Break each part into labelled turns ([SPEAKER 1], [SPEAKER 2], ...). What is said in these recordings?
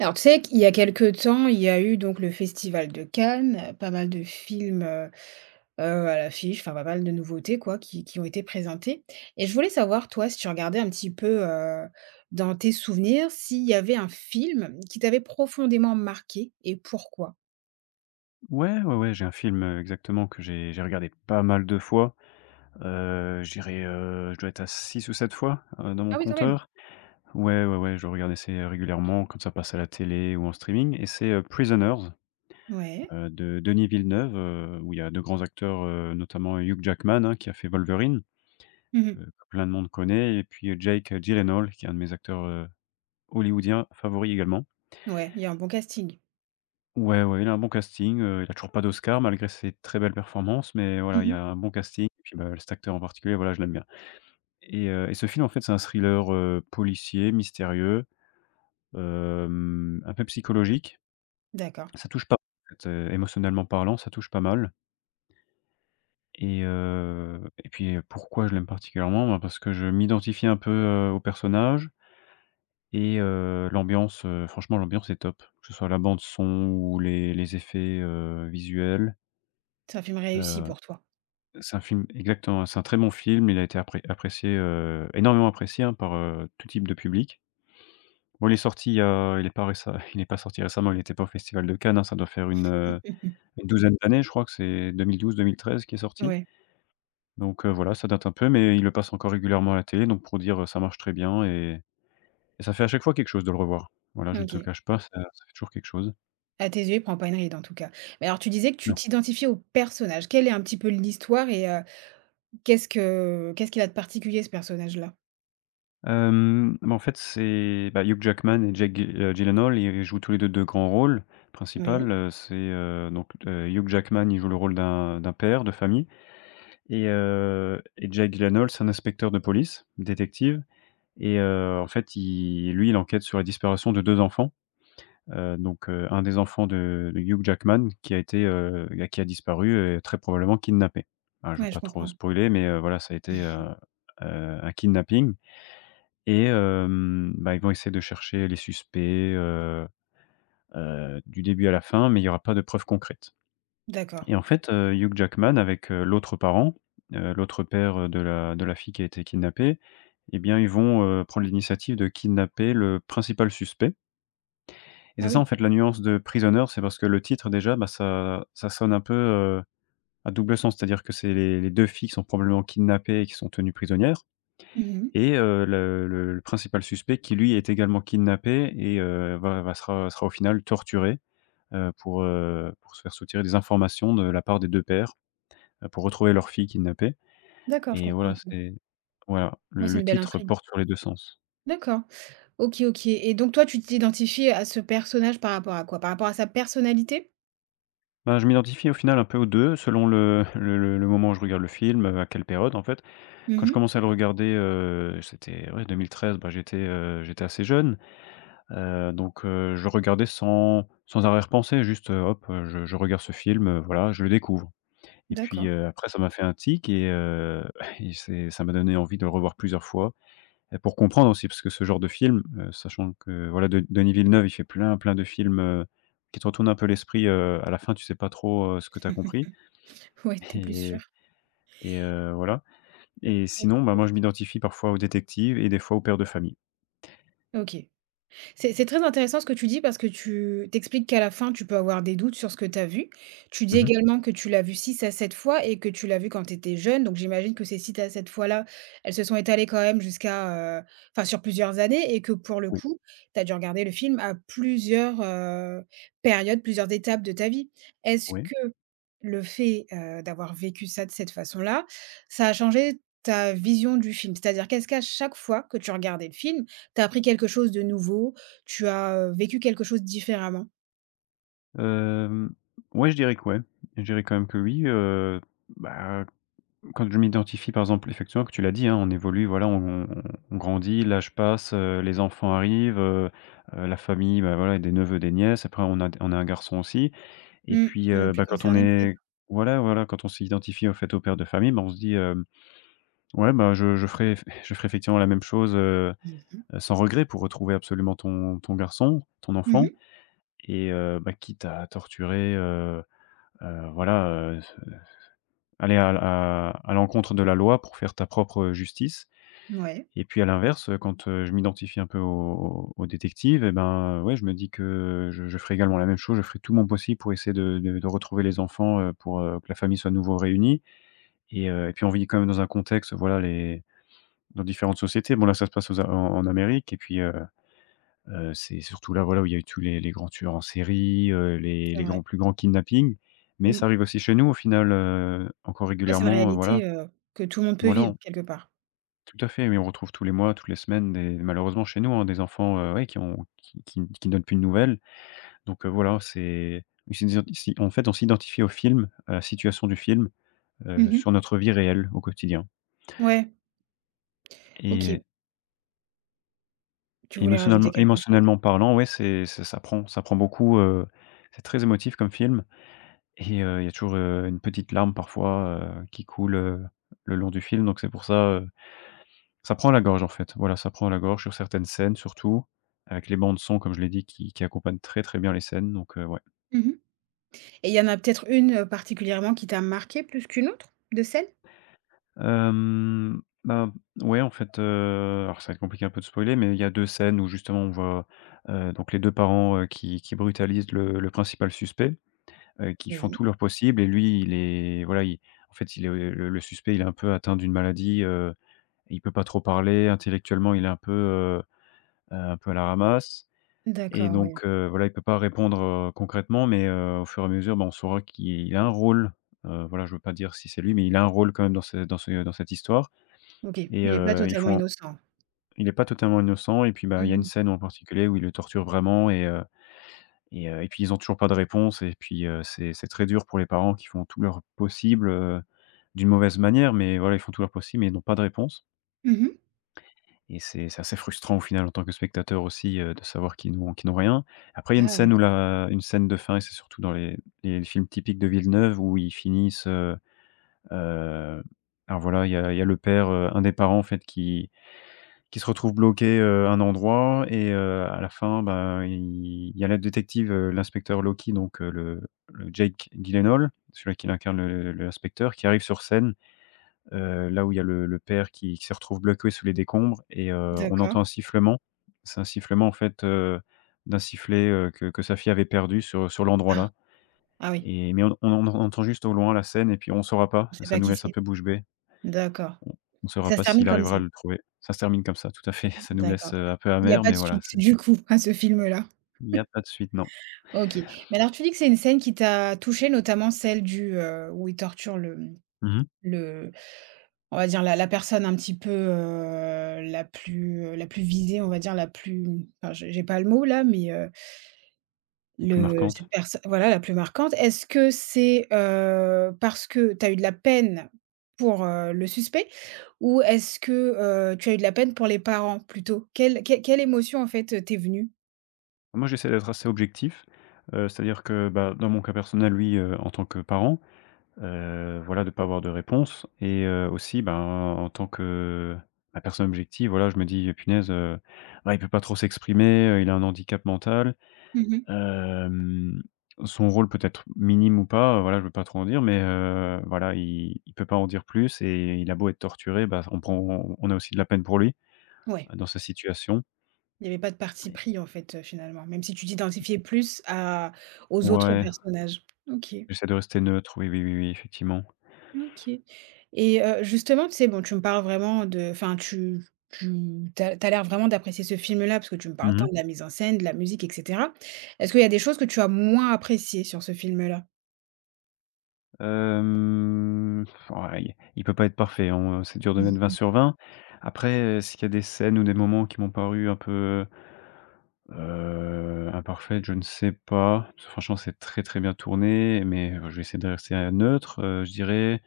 [SPEAKER 1] Alors, tu sais qu'il y a quelques temps, il y a eu donc le festival de Cannes, pas mal de films, heu, à l'affiche, enfin pas mal de nouveautés quoi qui ont été présentées et je voulais savoir toi si tu regardais un petit peu, dans tes souvenirs, s'il y avait un film qui t'avait profondément marqué et pourquoi?
[SPEAKER 2] Ouais, ouais, ouais, j'ai un film, exactement que j'ai regardé pas mal de fois. Je dirais, je dois être à 6 ou 7 fois, dans mon
[SPEAKER 1] Ah oui, quand même!
[SPEAKER 2] compteur. Ouais, ouais, ouais, je regarde assez régulièrement quand ça passe à la télé ou en streaming et c'est, Prisoners,
[SPEAKER 1] Ouais.
[SPEAKER 2] de Denis Villeneuve, où il y a 2 grands acteurs, notamment Hugh Jackman, hein, qui a fait Wolverine,
[SPEAKER 1] Mmh.
[SPEAKER 2] que plein de monde connaît et puis, Jake Gyllenhaal qui est un de mes acteurs, hollywoodiens favoris également.
[SPEAKER 1] Ouais, il y a un bon casting.
[SPEAKER 2] Ouais, ouais, il a un bon casting, il a toujours pas d'Oscar malgré ses très belles performances, mais voilà, il y
[SPEAKER 1] Mmh.
[SPEAKER 2] a un bon casting et puis, bah, cet acteur en particulier, voilà, je l'aime bien et ce film, en fait, c'est un thriller, policier, mystérieux, un peu psychologique.
[SPEAKER 1] D'accord.
[SPEAKER 2] Ça touche pas en fait, émotionnellement parlant, ça touche pas mal et puis, pourquoi je l'aime particulièrement? Ben, parce que je m'identifie un peu, au personnage et l'ambiance, franchement l'ambiance est top, que ce soit la bande son ou les effets, visuels,
[SPEAKER 1] C'est un film réussi
[SPEAKER 2] heu
[SPEAKER 1] pour toi?
[SPEAKER 2] C'est un film exactement, c'est un très bon film. Il a été apprécié, énormément apprécié, hein, par, tout type de public. Bon, il est sorti il y a il est pas récem il est pas sorti récemment, il était pas au festival de Cannes, hein, ça doit faire une douzaine d'années, je crois que c'est 2012-2013 qui est sorti.
[SPEAKER 1] Ouais,
[SPEAKER 2] Donc voilà, ça date un peu, mais il le passe encore régulièrement à la télé, donc pour dire, ça marche très bien et ça fait à chaque fois quelque chose de le revoir. Voilà, je ne te le
[SPEAKER 1] OK.
[SPEAKER 2] cache pas, ça fait toujours quelque chose.
[SPEAKER 1] À tes yeux, il prend pas une ride en tout cas. Mais alors tu disais que tu t'identifiais au personnage. Quelle est un petit peu l'histoire et qu'est-ce qu'il a de particulier ce personnage-là?
[SPEAKER 2] Bah, en fait, c'est, bah, Hugh Jackman et Jake Gy Gyllenhaal, ils jouent tous les 2 de grands rôles principal,
[SPEAKER 1] Oui.
[SPEAKER 2] c'est, donc, Hugh Jackman, il joue le rôle d'un père de famille et Jake Gyllenhaal, c'est un inspecteur de police, détective et en fait, il lui, il enquête sur la disparition de 2 enfants, donc, un des enfants de Hugh Jackman qui a été, bah, qui a disparu et très probablement kidnappé. Voilà, je veux
[SPEAKER 1] Ouais, je
[SPEAKER 2] pas trop
[SPEAKER 1] comprends.
[SPEAKER 2] spoiler mais, voilà, ça a été, un kidnapping et bah, ils vont essayer de chercher les suspects, heu du début à la fin, mais il y aura pas de preuves concrètes.
[SPEAKER 1] D'accord.
[SPEAKER 2] Et en fait, Hugh Jackman avec, l'autre parent, l'autre père, de la fille qui a été kidnappée, eh bien, ils vont, prendre l'initiative de kidnapper le principal suspect. Et c'est
[SPEAKER 1] Ah
[SPEAKER 2] ça, en
[SPEAKER 1] oui.
[SPEAKER 2] fait, la nuance de Prisoner, c'est parce que le titre déjà, bah, ça sonne un peu, à double sens. C'est-à-dire que c'est les 2 filles qui sont probablement kidnappées et qui sont tenues prisonnières.
[SPEAKER 1] Mmh.
[SPEAKER 2] Et le principal suspect qui lui est également kidnappé et va sera au final torturé, pour se faire soutirer des informations de la part des 2 pères, pour retrouver leur fille kidnappée
[SPEAKER 1] D'accord, je
[SPEAKER 2] et
[SPEAKER 1] comprends
[SPEAKER 2] voilà,
[SPEAKER 1] un peu.
[SPEAKER 2] c'est voilà, le
[SPEAKER 1] Moi, c'est
[SPEAKER 2] le
[SPEAKER 1] une belle
[SPEAKER 2] titre
[SPEAKER 1] intrigue.
[SPEAKER 2] porte sur les 2 sens.
[SPEAKER 1] D'accord. OK, OK, et donc toi, tu t'identifies à ce personnage par rapport à quoi? Par rapport à sa personnalité?
[SPEAKER 2] Ben je m'identifie au final un peu aux 2, selon le moment où je regarde le film, à quelle période en fait. Quand je
[SPEAKER 1] Mmh.
[SPEAKER 2] commençais à le regarder, c'était ouais 2013, Ben j'étais, j'étais assez jeune. Donc je regardais sans arrière-pensée, juste, hop, je regarde ce film, voilà, je le découvre et puis,
[SPEAKER 1] D'accord.
[SPEAKER 2] après ça m'a fait un tic et et c'est ça m'a donné envie de le revoir plusieurs fois et pour comprendre aussi parce que ce genre de film, sachant que voilà, De Denis Villeneuve, il fait plein, plein de films, qui te retournent un peu l'esprit, à la fin, tu sais pas trop, ce que tu as compris
[SPEAKER 1] Ouais, t'es plus
[SPEAKER 2] et
[SPEAKER 1] sûre.
[SPEAKER 2] voilà et sinon, bah, moi, je m'identifie parfois aux détectives et des fois aux pères de famille.
[SPEAKER 1] OK. C'est très intéressant ce que tu dis parce que tu t'expliques qu'à la fin, tu peux avoir des doutes sur ce que tu as vu. Tu dis
[SPEAKER 2] Mmh.
[SPEAKER 1] également que tu l'as vu six à 7 fois et que tu l'as vu quand tu étais jeune. Donc j'imagine que ces 6 à 7 fois-là, elles se sont étalées quand même jusqu'à, enfin sur plusieurs années et que pour le
[SPEAKER 2] Oui.
[SPEAKER 1] coup, tu as dû regarder le film à plusieurs, périodes, plusieurs étapes de ta vie. Est-ce
[SPEAKER 2] Oui.
[SPEAKER 1] que le fait, d'avoir vécu ça de cette façon-là, ça a changé ta vision du film? C'est-à-dire qu'est-ce qu'à chaque fois que tu regardais le film, tu as appris quelque chose de nouveau? Tu as, vécu quelque chose différemment.
[SPEAKER 2] Hem, ouais, je dirais que ouais. Je dirais quand même que oui, bah, quand je m'identifie, par exemple, effectivement, que tu l'as dit, hein, on évolue, voilà, on on grandit, l'âge passe, les enfants arrivent, la famille, bah, voilà, des neveux, des nièces. Après, on a un garçon aussi et
[SPEAKER 1] Mmh,
[SPEAKER 2] puis,
[SPEAKER 1] on est plus
[SPEAKER 2] bah, quand on
[SPEAKER 1] concernés peut-être?
[SPEAKER 2] est voilà, voilà, quand on s'identifie, au fait, au père de famille, bah, on se dit, hem: «Ouais, bah, je ferai je ferai effectivement la même chose,
[SPEAKER 1] Mmh mh.
[SPEAKER 2] sans regret pour retrouver absolument ton garçon, ton enfant»
[SPEAKER 1] Mmh
[SPEAKER 2] et bah, quitte à torturer, voilà, heu, aller à l'encontre de la loi pour faire ta propre, justice
[SPEAKER 1] mh. Ouais,
[SPEAKER 2] et puis à l'inverse, quand, je m'identifie un peu au détective et ben, ouais, je me dis que je ferai également la même chose. Je ferai tout mon possible pour essayer de retrouver les enfants, pour, que la famille soit à nouveau réunie et puis on vit quand même dans un contexte, voilà, les dans différentes sociétés. Bon là, ça se passe aux A en en Amérique et puis, c'est surtout là, voilà, où il y a eu tous les grands tueurs en série, les
[SPEAKER 1] c'est
[SPEAKER 2] les grands
[SPEAKER 1] vrai.
[SPEAKER 2] plus grands kidnappings, mais
[SPEAKER 1] Mmh.
[SPEAKER 2] ça arrive aussi chez nous au final, encore
[SPEAKER 1] Ouais, c'est une
[SPEAKER 2] régulièrement, voilà.
[SPEAKER 1] réalité, que tout le monde peut
[SPEAKER 2] Voilà,
[SPEAKER 1] vivre
[SPEAKER 2] on
[SPEAKER 1] quelque part.
[SPEAKER 2] tout à fait, oui, on retrouve tous les mois, toutes les semaines des malheureusement chez nous, hein, des enfants, ouais, qui ne donnent plus de nouvelles, donc voilà, c'est des si en fait, on s'identifie au film, à la situation du film,
[SPEAKER 1] Mmh mh.
[SPEAKER 2] sur notre vie réelle au quotidien
[SPEAKER 1] Ouais,
[SPEAKER 2] et
[SPEAKER 1] OK. Tu voulais rajouter quelque chose.
[SPEAKER 2] émotionnellement parlant, ouais, c'est ça prend ça prend beaucoup, c'est très émotif comme film. Et il y a toujours, une petite larme parfois, qui coule, le long du film, donc c'est pour ça, heu, ça prend à la gorge en fait. Voilà, ça prend à la gorge sur certaines scènes surtout, avec les bandes son comme je l'ai dit qui accompagnent très, très bien les scènes donc ouais.
[SPEAKER 1] Mmh mh, et il y en a peut-être une, particulièrement qui t'a marquée plus qu'une autre de celles?
[SPEAKER 2] Bah, ouais en fait, alors ça va être compliqué un peu de spoiler, mais il y a 2 scènes où justement on voit, donc les 2 parents, qui brutalisent le principal suspect, qui font
[SPEAKER 1] Oui.
[SPEAKER 2] tout leur possible et lui il est voilà, il en fait il est le suspect il est un peu atteint d'une maladie, Il peut pas trop parler, intellectuellement, il est un peu à la ramasse et
[SPEAKER 1] D'accord, oui.
[SPEAKER 2] donc voilà, il peut pas répondre, concrètement, mais au fur et à mesure, bah, on saura qu'il a un rôle, voilà, je veux pas dire si c'est lui, mais il a un rôle quand même dans cette histoire
[SPEAKER 1] OK.
[SPEAKER 2] et
[SPEAKER 1] Il est pas
[SPEAKER 2] ils
[SPEAKER 1] totalement
[SPEAKER 2] font
[SPEAKER 1] innocent.
[SPEAKER 2] il est pas totalement innocent et puis,
[SPEAKER 1] Mmh
[SPEAKER 2] bah, il y a une
[SPEAKER 1] mh.
[SPEAKER 2] scène en particulier où ils le torturent vraiment et puis ils ont toujours pas de réponse et puis, c'est très dur pour les parents qui font tout leur possible, d'une mauvaise manière, mais voilà, ils font tout leur possible, mais ils n'ont pas de réponse.
[SPEAKER 1] Mmh mh.
[SPEAKER 2] Et c'est assez frustrant au final en tant que spectateur aussi, de savoir qu'ils n'ont rien. Après il y a une
[SPEAKER 1] Ah
[SPEAKER 2] scène où
[SPEAKER 1] d'accord.
[SPEAKER 2] la une scène de fin et c'est surtout dans les films typiques de Villeneuve où ils finissent, heu, alors voilà, il y a le père, un des parents en fait qui se retrouve bloqué, à un endroit et à la fin, ben, il y a le détective, l'inspecteur Loki donc, le Jake Gyllenhaal, celui qui incarne l'inspecteur qui arrive sur scène là où il y a le père qui se retrouve bloqué sous les décombres et on
[SPEAKER 1] D'accord.
[SPEAKER 2] entend un sifflement. C'est un sifflement, en fait, d'un sifflet, que sa fille avait perdu sur l'endroit
[SPEAKER 1] Ah!
[SPEAKER 2] là
[SPEAKER 1] Ah oui,
[SPEAKER 2] et mais on entend juste au loin la scène et puis on saura pas,
[SPEAKER 1] on sait
[SPEAKER 2] ça
[SPEAKER 1] pas
[SPEAKER 2] nous
[SPEAKER 1] qui
[SPEAKER 2] laisse un
[SPEAKER 1] c'est.
[SPEAKER 2] peu bouche bée.
[SPEAKER 1] D'accord,
[SPEAKER 2] On
[SPEAKER 1] et
[SPEAKER 2] saura
[SPEAKER 1] ça se
[SPEAKER 2] pas
[SPEAKER 1] termine
[SPEAKER 2] s'il
[SPEAKER 1] comme
[SPEAKER 2] arrivera
[SPEAKER 1] ça?
[SPEAKER 2] à le trouver. Ça se termine comme ça, tout à fait. Ça nous laisse,
[SPEAKER 1] D'accord.
[SPEAKER 2] un peu
[SPEAKER 1] Il y a
[SPEAKER 2] amer,
[SPEAKER 1] pas
[SPEAKER 2] mais
[SPEAKER 1] de
[SPEAKER 2] voilà,
[SPEAKER 1] suite,
[SPEAKER 2] c'est
[SPEAKER 1] du coup, à ce film-là?
[SPEAKER 2] Il y a pas de suite, non.
[SPEAKER 1] OK. Mais alors tu dis que c'est une scène qui t'a touchée, notamment celle du, où il torture le,
[SPEAKER 2] Mmh.
[SPEAKER 1] le on va dire la la personne un petit peu, la plus visée, on va dire la plus, enfin j'ai pas le mot là, mais,
[SPEAKER 2] La plus
[SPEAKER 1] le cette
[SPEAKER 2] marquante.
[SPEAKER 1] personne voilà, la plus marquante. Est-ce que c'est, parce que tu as eu de la peine pour, le suspect? Ou est-ce que, tu as eu de la peine pour les parents plutôt? Quelle émotion en fait, t'es venue?
[SPEAKER 2] Moi, j'essaie d'être assez objectif, c'est-à-dire que, bah, dans mon cas personnel, lui, en tant que parent. Voilà, de pas avoir de réponse et aussi, ben, en tant que, bah, personne objective, voilà, je me dis: «Punaise, bah, il peut pas trop s'exprimer, il a un handicap mental».
[SPEAKER 1] Mmh.
[SPEAKER 2] Hem, son rôle peut être minime ou pas, voilà, je veux pas trop en dire, mais voilà, il peut pas en dire plus et il a beau être torturé, bah, on a aussi de la peine pour lui,
[SPEAKER 1] Ouais.
[SPEAKER 2] dans sa situation.
[SPEAKER 1] Il n'y avait pas de parti pris, en fait, finalement, même si tu t'identifiais plus à aux autres
[SPEAKER 2] Ouais,
[SPEAKER 1] personnages. OK,
[SPEAKER 2] j'essaie de rester neutre, oui, oui, oui, oui, effectivement.
[SPEAKER 1] OK et justement, tu sais, bon, tu me parles vraiment de, enfin, tu tu as, tu as l'air vraiment d'apprécier ce film-là parce que tu me parles
[SPEAKER 2] Mmh.
[SPEAKER 1] tant de la mise en scène, de la musique, et cetera. Est-ce qu'il y a des choses que tu as moins appréciées sur ce film-là?
[SPEAKER 2] Hem, ouais, il peut pas être parfait, on c'est dur de mettre 20 sur 20. Après, s'il y a des scènes ou des moments qui m'ont paru un peu, imparfaits, je ne sais pas. Parce que franchement, c'est très, très bien tourné, mais je vais essayer de rester, neutre. Je dirais,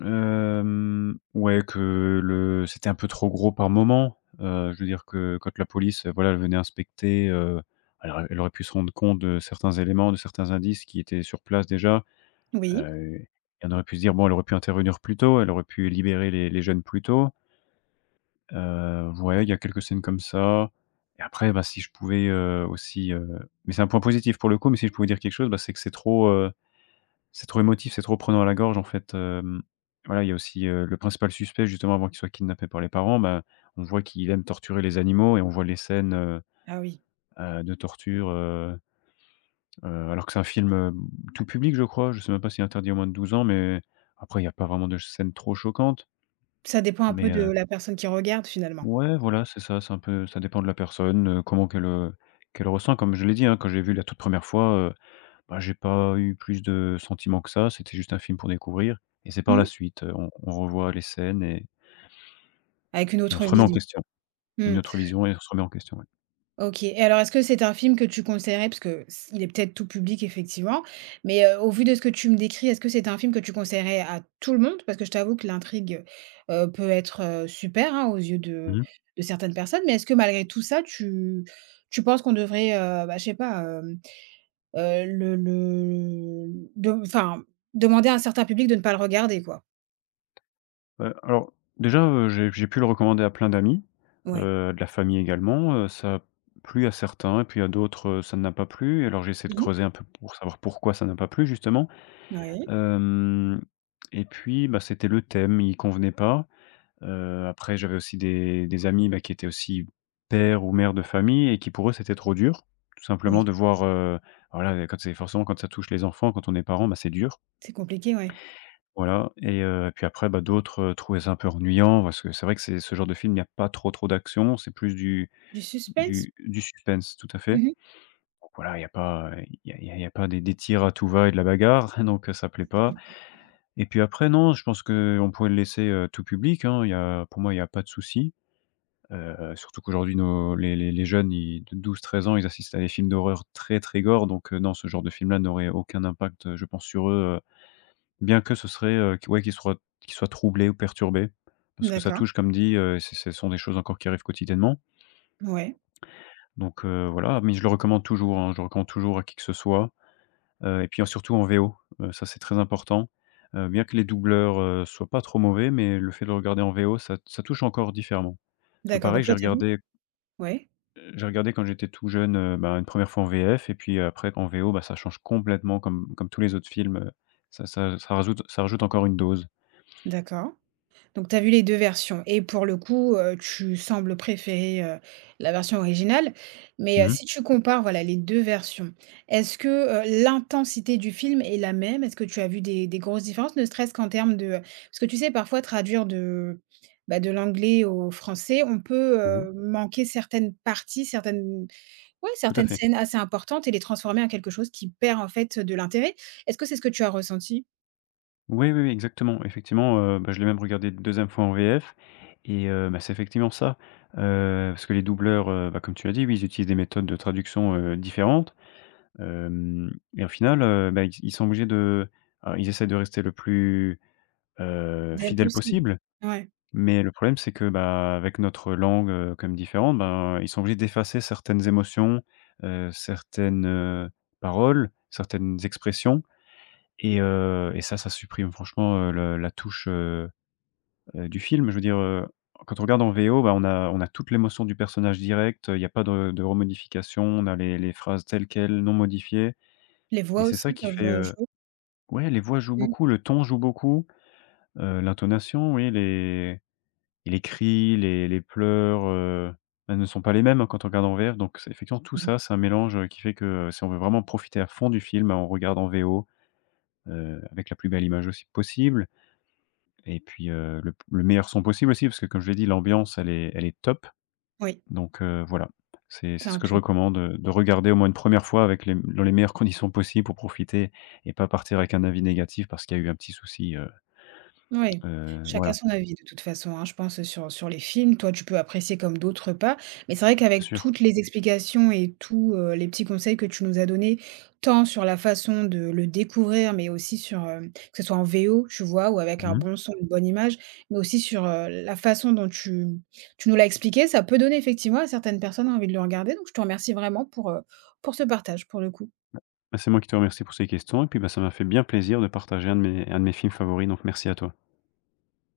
[SPEAKER 2] ouais, que le c'était un peu trop gros par moment. Je veux dire que quand la police, voilà, elle venait inspecter, elle aurait pu se rendre compte de certains éléments, de certains indices qui étaient sur place déjà.
[SPEAKER 1] Oui?
[SPEAKER 2] Heu et on aurait pu se dire: «Bon, elle aurait pu intervenir plus tôt, elle aurait pu libérer les jeunes plus tôt». Ouais, il y a quelques scènes comme ça. Et après, bah, si je pouvais, aussi, mais c'est un point positif pour le coup, mais si je pouvais dire quelque chose, bah, c'est que c'est trop émotif, c'est trop prenant à la gorge en fait, voilà, il y a aussi, le principal suspect justement avant qu'il soit kidnappé par les parents, bah, on voit qu'il aime torturer les animaux et on voit les scènes,
[SPEAKER 1] Ah oui.
[SPEAKER 2] de torture. Alors que c'est un film, tout public, je crois. Je sais même pas s'il est interdit aux moins de 12 ans, mais après, il y a pas vraiment de scènes trop choquantes.
[SPEAKER 1] Ça dépend un
[SPEAKER 2] Mais,
[SPEAKER 1] peu de la personne qui regarde, finalement.
[SPEAKER 2] ouais, voilà, c'est ça, c'est un peu ça dépend de la personne, comment qu'elle ressent. Comme je l'ai dit, hein, quand j'ai vu la toute première fois, bah, j'ai pas eu plus de sentiments que ça. C'était juste un film pour découvrir et c'est
[SPEAKER 1] Mmh
[SPEAKER 2] par la
[SPEAKER 1] mh.
[SPEAKER 2] suite, on revoit les scènes et
[SPEAKER 1] Avec une
[SPEAKER 2] et on
[SPEAKER 1] autre
[SPEAKER 2] se remet en
[SPEAKER 1] vision.
[SPEAKER 2] question. Une
[SPEAKER 1] Mmh.
[SPEAKER 2] autre vision et on se remet en question, ouais.
[SPEAKER 1] OK, et alors est-ce que c'est un film que tu conseillerais parce que s il est peut-être tout public effectivement, mais, au vu de ce que tu me décris, est-ce que c'est un film que tu conseillerais à tout le monde? Parce que je t'avoue que l'intrigue, peut être, super, hein, aux yeux
[SPEAKER 2] Mmh. Mmh.
[SPEAKER 1] de certaines personnes, mais est-ce que malgré tout ça, tu tu penses qu'on devrait, bah, je sais pas, le de enfin, demander à un certain public de ne pas le regarder quoi?
[SPEAKER 2] Alors déjà, j'ai pu le recommander à plein d'amis,
[SPEAKER 1] Ouais.
[SPEAKER 2] de la famille également, ça a plu à certains et puis à d'autres, ça n'a pas plu. Alors j'ai essayé de
[SPEAKER 1] Mmh.
[SPEAKER 2] creuser un peu pour savoir pourquoi ça n'a pas plu justement.
[SPEAKER 1] Oui,
[SPEAKER 2] Hem et puis, bah, c'était le thème, il convenait pas. Après j'avais aussi des amis, bah, qui étaient aussi pères ou mères de famille et qui pour eux c'était trop dur, tout simplement
[SPEAKER 1] oui,
[SPEAKER 2] de voir, voilà, quand c'est forcément quand ça touche les enfants, quand on est parent, bah, c'est dur.
[SPEAKER 1] c'est compliqué, ouais.
[SPEAKER 2] Voilà et puis après, bah, d'autres, trouvaient ça un peu ennuyant parce que c'est vrai que c'est ce genre de film, il n'y a pas trop, trop d'action, c'est plus du
[SPEAKER 1] Du suspense?
[SPEAKER 2] du du suspense, tout à fait.
[SPEAKER 1] Mmh.
[SPEAKER 2] Donc voilà, il n'y a pas, il y a il y a il y a pas des tirs à tout va et de la bagarre, donc ça plaît pas. Et puis après non, je pense qu'on pouvait le laisser, tout public, hein, il y a pour moi, il y a pas de souci, surtout qu'aujourd'hui nos les jeunes, ils de 12 13 ans, ils assistent à des films d'horreur très, très gore donc non, ce genre de film-là n'aurait aucun impact, je pense sur eux. Bien que ce serait, qu ouais, qu'il soit troublé ou perturbé, parce que ça
[SPEAKER 1] D'accord,
[SPEAKER 2] touche comme dit, c'est ce sont des choses encore qui arrivent quotidiennement,
[SPEAKER 1] ouais,
[SPEAKER 2] donc voilà, mais je le recommande toujours, hein, je le recommande toujours à qui que ce soit, et puis, surtout en VO, ça c'est très important, bien que les doubleurs, soient pas trop mauvais, mais le fait de le regarder en VO, ça touche encore différemment. Parce que
[SPEAKER 1] d'accord donc
[SPEAKER 2] pareil, j'ai
[SPEAKER 1] toi tu vu.
[SPEAKER 2] regardé
[SPEAKER 1] Ouais,
[SPEAKER 2] j'ai regardé quand j'étais tout jeune, bah, une première fois en VF et puis après en VO, bah, ça change complètement comme tous les autres films, ça rajoute encore une dose.
[SPEAKER 1] d'accord. Donc tu as vu les 2 versions et pour le coup, tu sembles préférer, la version originale. Mais,
[SPEAKER 2] Mmh mh.
[SPEAKER 1] si tu compares, voilà, les 2 versions, est-ce que, l'intensité du film est la même? Est-ce que tu as vu des grosses différences, ne serait-ce qu'en termes de, parce que tu sais, parfois traduire de, bah, de l'anglais au français, on peut,
[SPEAKER 2] Oui,
[SPEAKER 1] manquer certaines parties, certaines, ouais,
[SPEAKER 2] tout à
[SPEAKER 1] certaines
[SPEAKER 2] fait.
[SPEAKER 1] scènes assez importantes et les transformer en quelque chose qui perd, en fait, de l'intérêt. Est-ce que c'est ce que tu as ressenti?
[SPEAKER 2] Oui, oui, oui, exactement. Effectivement, bah, je l'ai même regardé 2e fois en VF et bah, c'est effectivement ça, parce que les doubleurs, bah, comme tu l'as dit, oui, ils utilisent des méthodes de traduction, différentes, hem et au final, bah, ils ils sont obligés de alors ils essaient de rester le plus,
[SPEAKER 1] Dès le
[SPEAKER 2] fidèle
[SPEAKER 1] possible?
[SPEAKER 2] possible,
[SPEAKER 1] Ouais.
[SPEAKER 2] mais le problème, c'est que, bah, avec notre langue, comme différente, ben, ils sont obligés d'effacer certaines émotions, certaines, paroles, certaines expressions et ça, ça supprime franchement, le la touche, du film. Je veux dire, quand on regarde en VO, bah, on a toute l'émotion du personnage direct, il n'y a pas de remodification, on a les phrases telles quelles, non modifiées.
[SPEAKER 1] Les
[SPEAKER 2] Et
[SPEAKER 1] voix
[SPEAKER 2] c'est ça
[SPEAKER 1] aussi
[SPEAKER 2] qui
[SPEAKER 1] peuvent,
[SPEAKER 2] fait,
[SPEAKER 1] jouer.
[SPEAKER 2] ouais, les voix jouent
[SPEAKER 1] Mmh.
[SPEAKER 2] beaucoup, le ton joue beaucoup, l'intonation, oui, les et les cris, les pleurs, bah, ne sont pas les mêmes, hein, quand on regarde en VF donc c'est effectivement tout
[SPEAKER 1] Mmh.
[SPEAKER 2] ça, c'est un mélange, qui fait que, si on veut vraiment profiter à fond du film, bah, on regarde en VO, avec la plus belle image aussi possible. Et puis, le meilleur son possible aussi, parce que comme je l'ai dit, l'ambiance elle est top.
[SPEAKER 1] Oui,
[SPEAKER 2] Donc, voilà, c'est
[SPEAKER 1] c'est
[SPEAKER 2] c'est ce
[SPEAKER 1] un
[SPEAKER 2] que je
[SPEAKER 1] tout.
[SPEAKER 2] recommande, de regarder au moins une première fois avec les dans les meilleures conditions possibles pour profiter et pas partir avec un avis négatif parce qu'il y a eu un petit souci,
[SPEAKER 1] Oui, chacun
[SPEAKER 2] voilà,
[SPEAKER 1] son avis de toute façon, hein, je pense sur sur les films. Toi, tu peux apprécier comme d'autres pas. Mais c'est vrai
[SPEAKER 2] c'est
[SPEAKER 1] qu'avec
[SPEAKER 2] sûr.
[SPEAKER 1] toutes les explications et tous, les petits conseils que tu nous as donnés, tant sur la façon de le découvrir, mais aussi sur, que ce soit en VO, tu vois? Ou avec un
[SPEAKER 2] Mmh.
[SPEAKER 1] bon son, une bonne image, mais aussi sur, la façon dont tu nous l'as expliqué, ça peut donner effectivement à certaines personnes envie de le regarder. Donc je te remercie vraiment pour ce partage, pour le coup.
[SPEAKER 2] Bah, c'est moi qui te remercie pour ces questions et puis, bah, ça m'a fait bien plaisir de partager un de mes films favoris, donc merci à toi.